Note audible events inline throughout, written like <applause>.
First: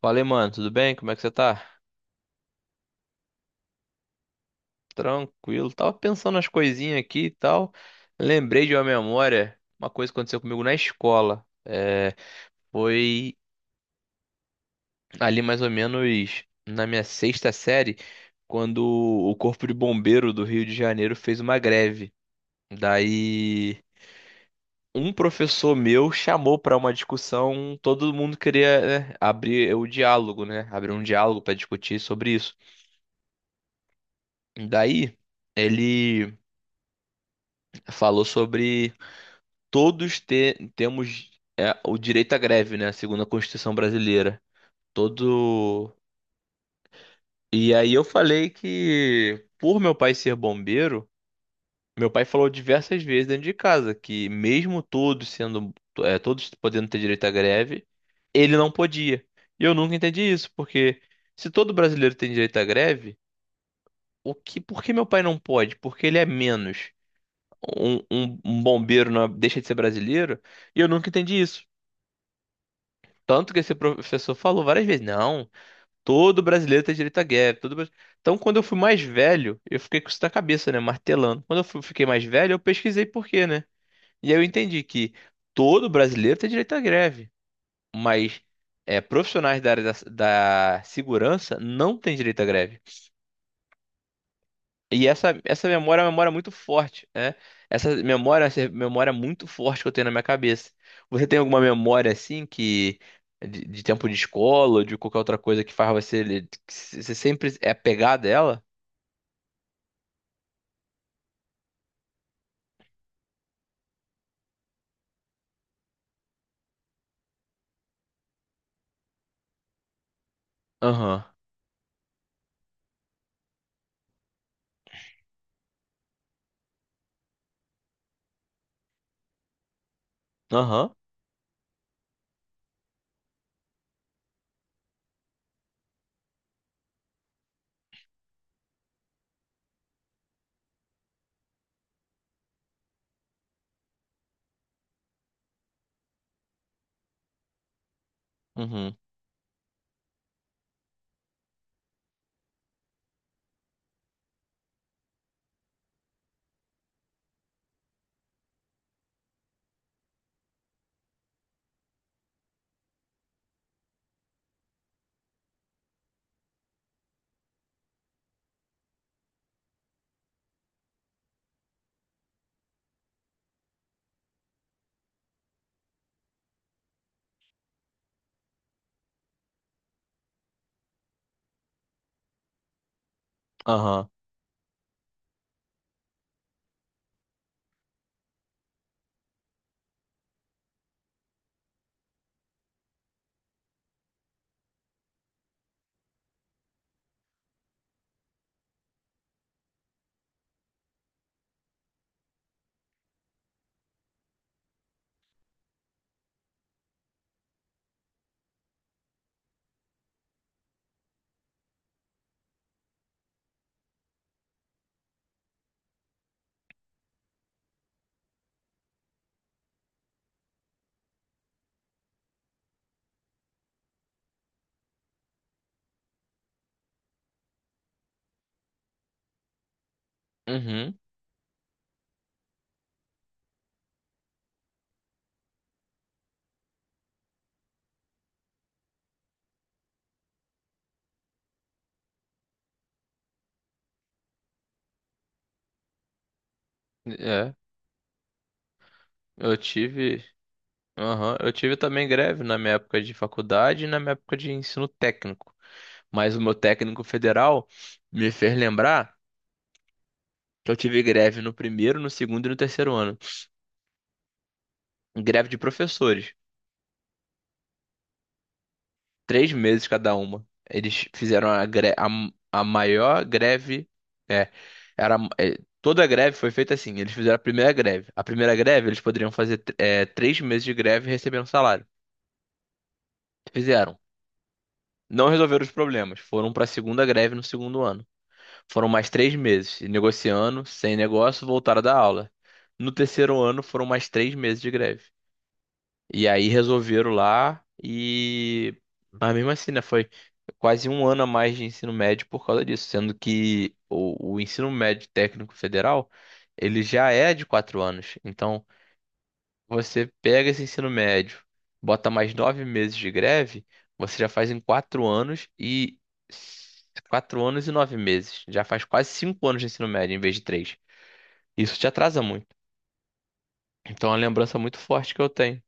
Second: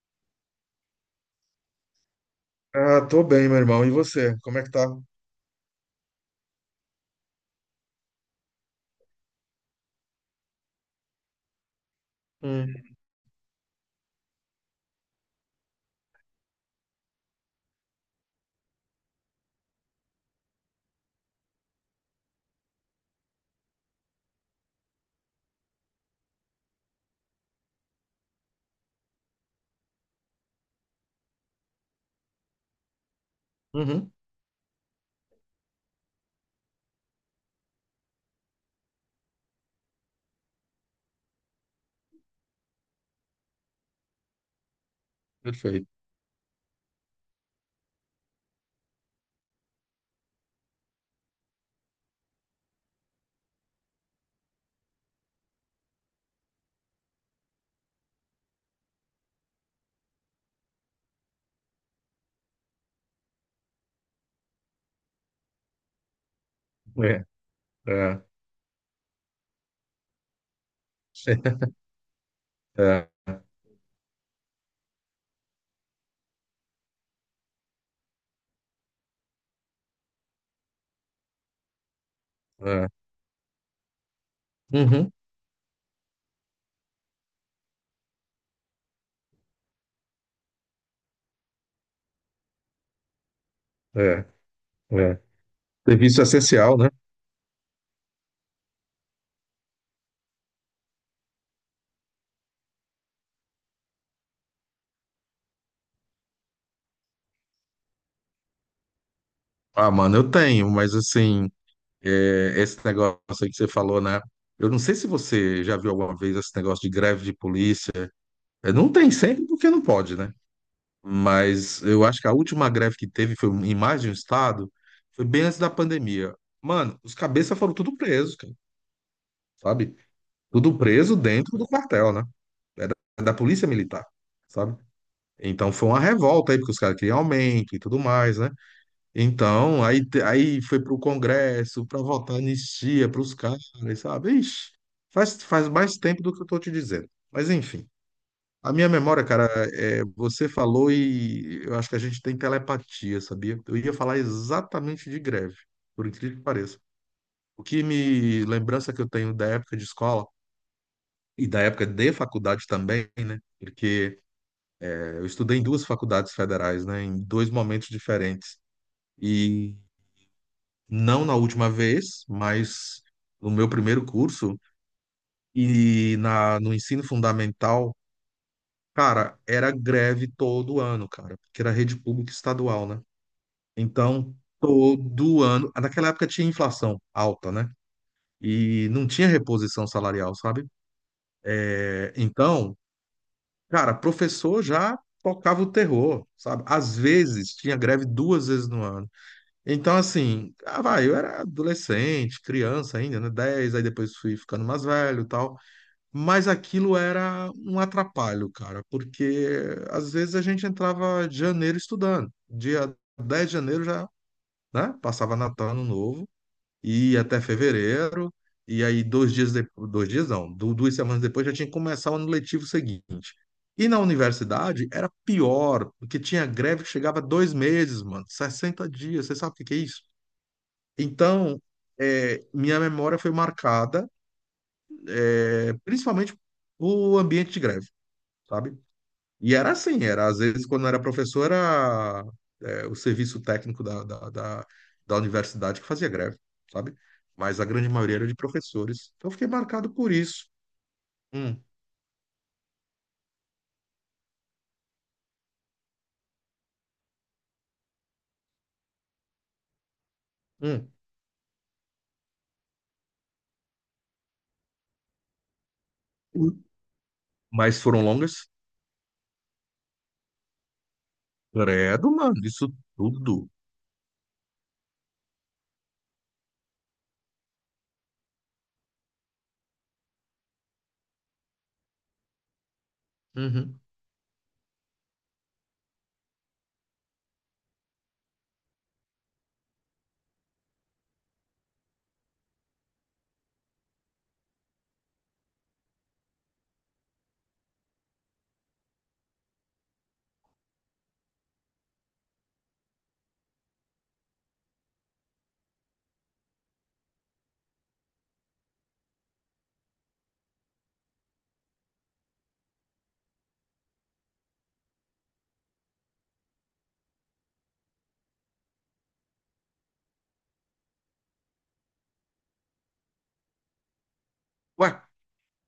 Falei, mano, tudo bem? Como é que você tá? Ah, tô bem, meu irmão. E você? Como é que tá? Tranquilo. Tava pensando nas coisinhas aqui e tal. Lembrei de uma memória, uma coisa que aconteceu comigo na escola. Hum, Foi ali mais ou menos na minha sexta série, quando o Corpo de Bombeiro do Rio de Janeiro fez uma greve. Daí, um professor meu chamou para uma discussão, todo mundo queria, né, abrir o diálogo, né? Abrir um diálogo para discutir sobre isso. uhum, Daí, ele falou sobre todos temos o direito à greve, né? Segundo a Constituição brasileira. perfeito. Todo. E aí eu falei que, por meu pai ser bombeiro, meu pai falou diversas vezes dentro de casa que, mesmo todos sendo, todos podendo ter direito à greve, ele não podia. E eu nunca entendi isso, porque se todo brasileiro tem direito à greve, o que, por que meu pai não pode? Porque ele é menos. É, Um, é, um- um bombeiro não é- deixa de ser brasileiro? E eu nunca entendi isso. <laughs> é, Tanto que esse professor falou várias vezes, não, todo brasileiro tem direito à guerra, todo... brasi-" Então, quando eu fui mais velho, eu fiquei com isso na cabeça, né, martelando. Quando eu fiquei mais velho, eu é, pesquisei por quê, né? E aí eu entendi que uhum, todo brasileiro tem direito à greve, mas profissionais da área da segurança não têm direito à greve. é, E é. essa memória é uma Serviço memória muito essencial, né? forte, né? Essa memória muito forte que eu tenho na minha cabeça. Você tem alguma memória assim que de tempo de escola, ou de qualquer outra coisa que faz você, você sempre é apegado a ela? Ah, mano, eu tenho, mas assim, é, esse negócio aí que você falou, né? Eu não sei se você já viu alguma vez esse negócio de greve de polícia. É, não tem sempre porque não pode, né? Aham. Mas eu acho que a última greve que teve foi em mais de um estado, foi bem antes da pandemia. Mano, os cabeças foram tudo presos, cara, sabe? Tudo Aham. preso dentro do quartel, né? É da polícia militar, sabe? Então foi uma revolta aí, porque os caras queriam aumento e tudo mais, né? Então, aí, aí foi pro Congresso para votar anistia pros caras, sabe? Ixi, faz mais tempo do que eu tô te dizendo. Mas enfim, a minha Uhum. memória, cara, é, você falou e eu acho que a gente tem telepatia, sabia? Eu ia falar exatamente de greve, por incrível que pareça. O que me lembrança que eu tenho da época de escola e da época de faculdade também, né? Porque eu estudei em duas faculdades federais, né? Em dois momentos diferentes. E não na última vez, mas no meu primeiro curso e na, no ensino fundamental, cara, era greve todo ano, cara, porque era rede pública estadual, né? Aham. Então, todo ano, naquela época tinha inflação alta, né? E não tinha reposição salarial, sabe? É, então, cara, professor já tocava o terror, sabe? Às vezes tinha greve duas vezes no ano. Então, assim, ah, vai, eu era adolescente, criança ainda, né? Dez aí depois fui ficando mais velho e tal. Mas aquilo era um atrapalho, cara, porque às vezes a gente entrava de janeiro estudando. Dia 10 de janeiro já, né? Passava Natal, Ano Novo e ia até fevereiro, e aí 2 dias depois, 2 dias não, 2 semanas depois já tinha que começar o ano letivo seguinte. E na universidade era pior, porque tinha greve que chegava a 2 meses, mano, 60 dias, você sabe o que que é isso? Uhum. Então, é, minha memória foi marcada, é, principalmente o ambiente de greve, sabe? E era assim, era às vezes quando eu era professor era é, o serviço técnico da universidade que fazia greve, sabe? É, Mas a grande maioria era de professores. Então eu fiquei eu marcado por tive, isso. aham. Eu Hum, tive também greve na minha época de faculdade e na minha época de ensino técnico. Mas o meu técnico federal me fez lembrar que eu hum. tive greve no primeiro, no segundo e no terceiro ano. Greve de professores. Hum. Mas foram longas? 3 meses cada uma. Eles fizeram a, gre- a, Credo, mano, a isso maior tudo. greve. É, toda a greve foi feita assim. Eles fizeram a primeira greve. A primeira greve, eles poderiam fazer 3 meses de greve e receber um salário. Uhum. Fizeram. Não resolveram os problemas. Foram para a segunda greve no segundo ano. Foram mais 3 meses, negociando, sem negócio, voltaram da aula. No terceiro ano, foram mais 3 meses de greve. E aí resolveram lá e. Mas mesmo assim, né? Foi quase um ano a mais de ensino médio por causa disso, sendo que o ensino médio técnico federal ele já é de 4 anos. Então, você pega esse ensino médio, bota mais 9 meses de greve, você já faz em 4 anos e 9 meses. Já faz quase 5 anos de ensino médio em vez de três. Isso te atrasa muito. Então, é uma lembrança muito Ué, forte que eu tenho.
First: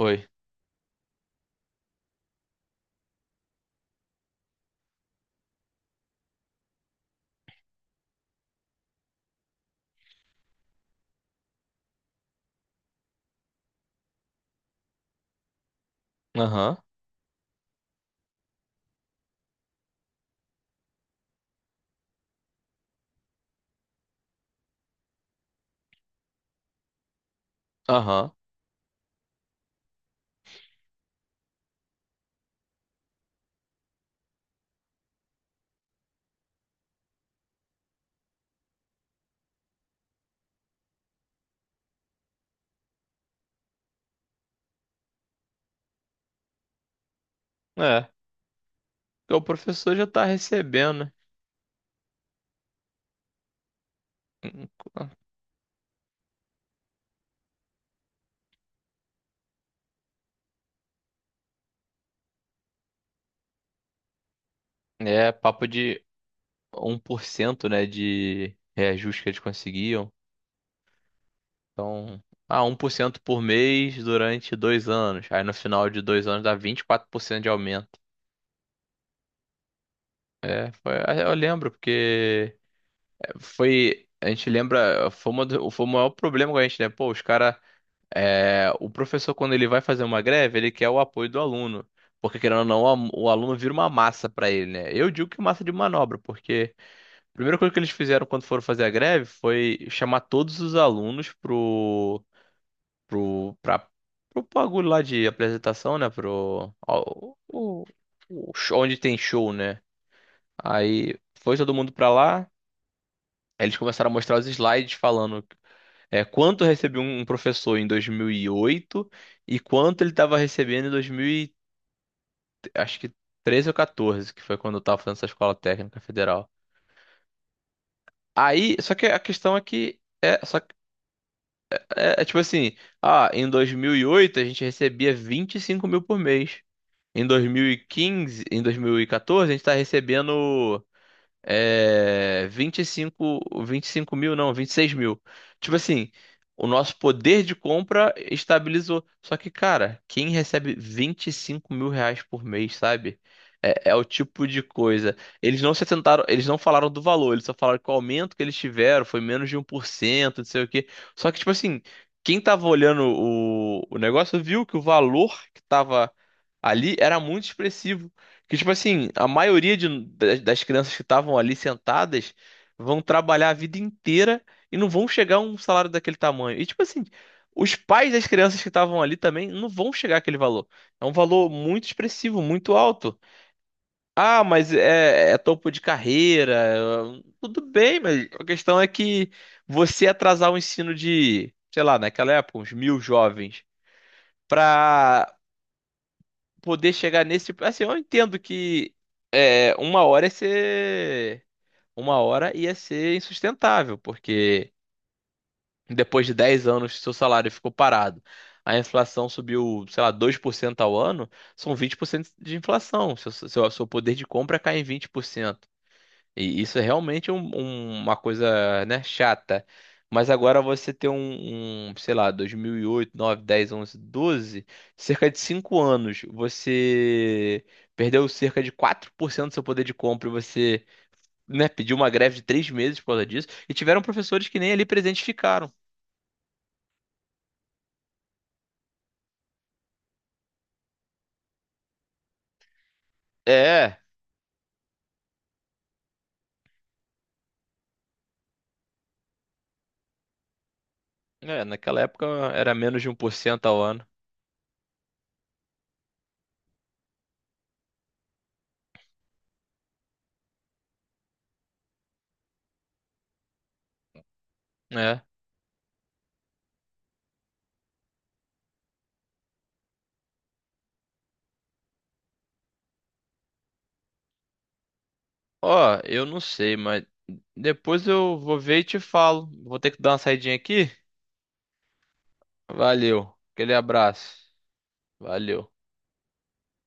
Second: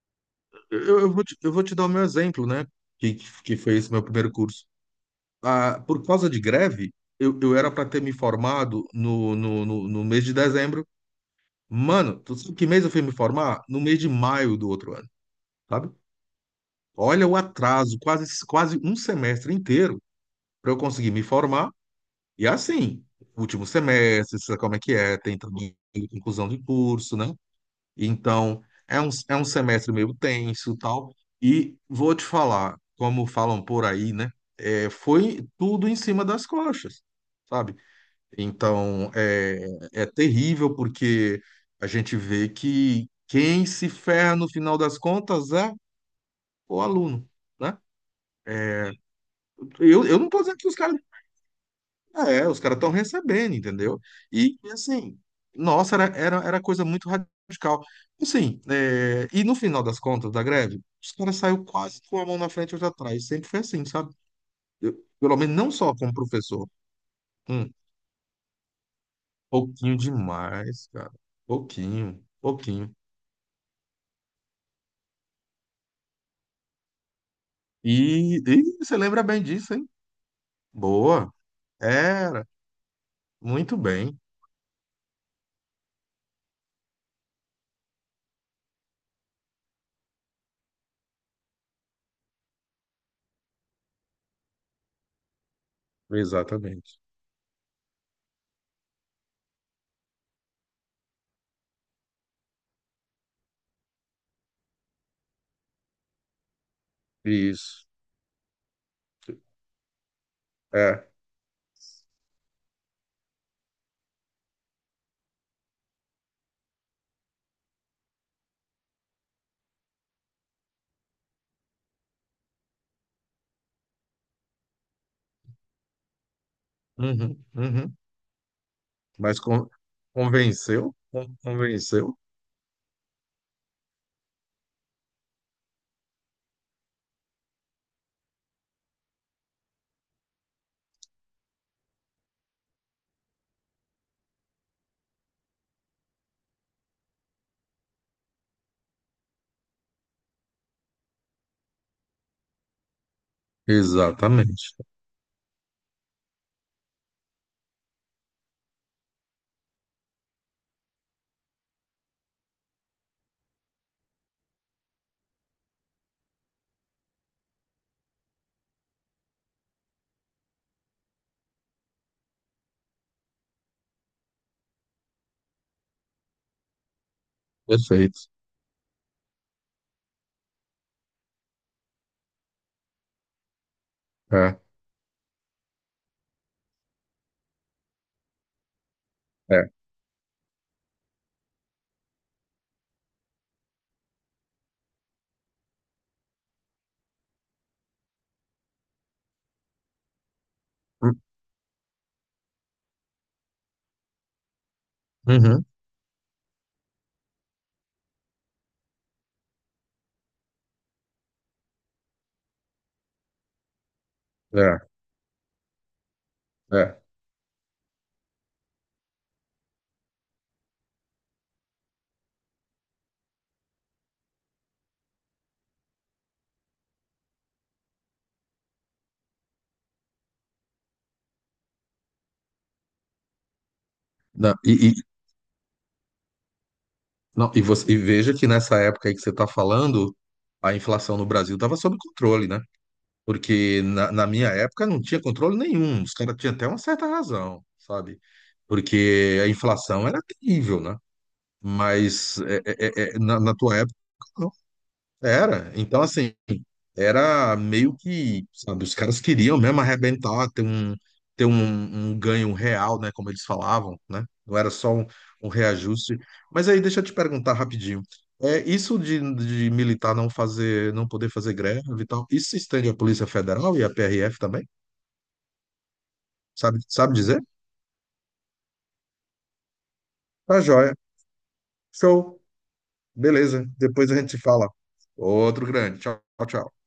Oi. eu vou te dar o meu exemplo, né? Que, que foi esse meu primeiro curso. Ah, por causa de greve, eu era para ter me formado no mês de dezembro. Mano, tu sabe que mês eu fui me formar? No mês de maio do outro ano, sabe? Aham. Olha o atraso, quase, quase um semestre inteiro para eu conseguir me formar. E assim, último semestre, sabe como é que é? Tem também conclusão de curso, né? Aham. Então, é um semestre meio tenso e tal. E vou te falar, como falam por aí, né? É, foi tudo em cima das coxas, sabe? Então, é, terrível porque a gente vê que quem se ferra no final das contas é o aluno, né? É. Porque o professor Eu, já eu tá não tô dizendo que os caras... recebendo, É, os caras estão recebendo, entendeu? E, né? e, assim, nossa, era coisa muito radical. Assim, é, e no final das contas da greve, os caras saíram quase com a mão na frente e outra atrás. Sempre foi assim, sabe? Eu, É, pelo menos papo não só de como professor. 1%, Hum, né, de reajuste que eles Pouquinho conseguiam. demais, cara. Então, Pouquinho, ah, um por pouquinho. cento por mês durante 2 anos. Aí no final de 2 anos dá 24% de aumento. E você lembra bem disso, hein? É, foi, ah, Boa. eu lembro, Era. porque Muito foi. bem. A gente lembra, foi o maior problema com a gente, né? Pô, os caras. O professor, quando ele vai fazer uma greve, ele quer o apoio do aluno. Porque, querendo ou não, o aluno vira uma massa pra ele, né? Eu digo que massa de manobra, porque. Exatamente. A primeira coisa que eles fizeram quando foram fazer a greve foi chamar todos os alunos pro, pra, pro bagulho lá de apresentação, né? Pro, ao- Isso. o show- onde tem show, né? É. Aí foi todo mundo pra lá. Aí eles começaram a mostrar os slides falando quanto recebeu um professor em 2008 e quanto ele estava recebendo em 2000, acho que 13 ou 14, que foi quando eu tava fazendo essa escola técnica federal. Uhum, uhum. Aí, só que a Mas questão é que é, só, convenceu? Convenceu? É, é tipo assim, ah, em 2008 a gente recebia 25 mil por mês. Em 2014, a gente tá recebendo 25 mil, não, 26 mil. Tipo assim, o nosso poder de compra estabilizou. Só que, cara, quem recebe 25 mil reais por mês, sabe? É o tipo de Exatamente. coisa. Eles não se sentaram, eles não falaram do valor, eles só falaram que o aumento que eles tiveram foi menos de 1%, não sei o quê. Só que, tipo assim, quem tava olhando o negócio viu que o valor que tava ali era muito expressivo. Que, tipo assim, a maioria das crianças que estavam ali sentadas vão trabalhar a vida inteira e não vão chegar a um salário daquele tamanho. E, tipo assim, os pais das Perfeito. crianças que estavam ali também não vão chegar àquele valor. É um valor muito expressivo, muito alto. Ah, É, mas é topo de carreira. Tudo bem, mas a questão é que é. você atrasar o ensino de, sei lá, naquela época, uns mil jovens. Para poder chegar nesse tipo. Assim, eu entendo que uma hora ia ser. Uma hora ia ser insustentável, porque Uhum, depois de 10 anos seu salário ficou parado, a inflação subiu, sei lá, 2% ao ano, são 20% de inflação. Seu poder de compra cai é, em 20% e isso é é. realmente uma coisa, né, chata. Mas agora você tem sei lá, 2008, 9, 10, 11, 12, cerca de 5 anos, você perdeu cerca de 4% do seu poder de compra e você, né, pediu uma greve de 3 meses por causa disso. E tiveram professores Não, que nem ali presentes ficaram. não, e, você, e veja que nessa época aí que você está falando, a inflação no Brasil estava sob controle, né? Porque É, na minha época não tinha controle nenhum. Os caras tinham até uma certa razão, sabe? Porque a inflação era terrível, né? Naquela época Mas é, era menos é, de um é, é, por na cento tua ao época, ano. não. Era. Então, assim, era meio que, sabe, os caras queriam mesmo arrebentar, ter um, um ganho real, né? Como eles falavam, né? Não era só um, É. um reajuste. Mas aí, deixa eu te perguntar rapidinho. É, isso de militar não fazer, não poder fazer greve e tal, isso se estende à Polícia Federal e à PRF também? Ó, eu não sei, Sabe, mas sabe dizer? depois eu vou ver e te falo. Vou ter que dar uma saidinha Tá aqui. joia. Show. Valeu. Beleza, Aquele depois a gente se abraço. fala. Outro Valeu. grande. Tchau, tchau.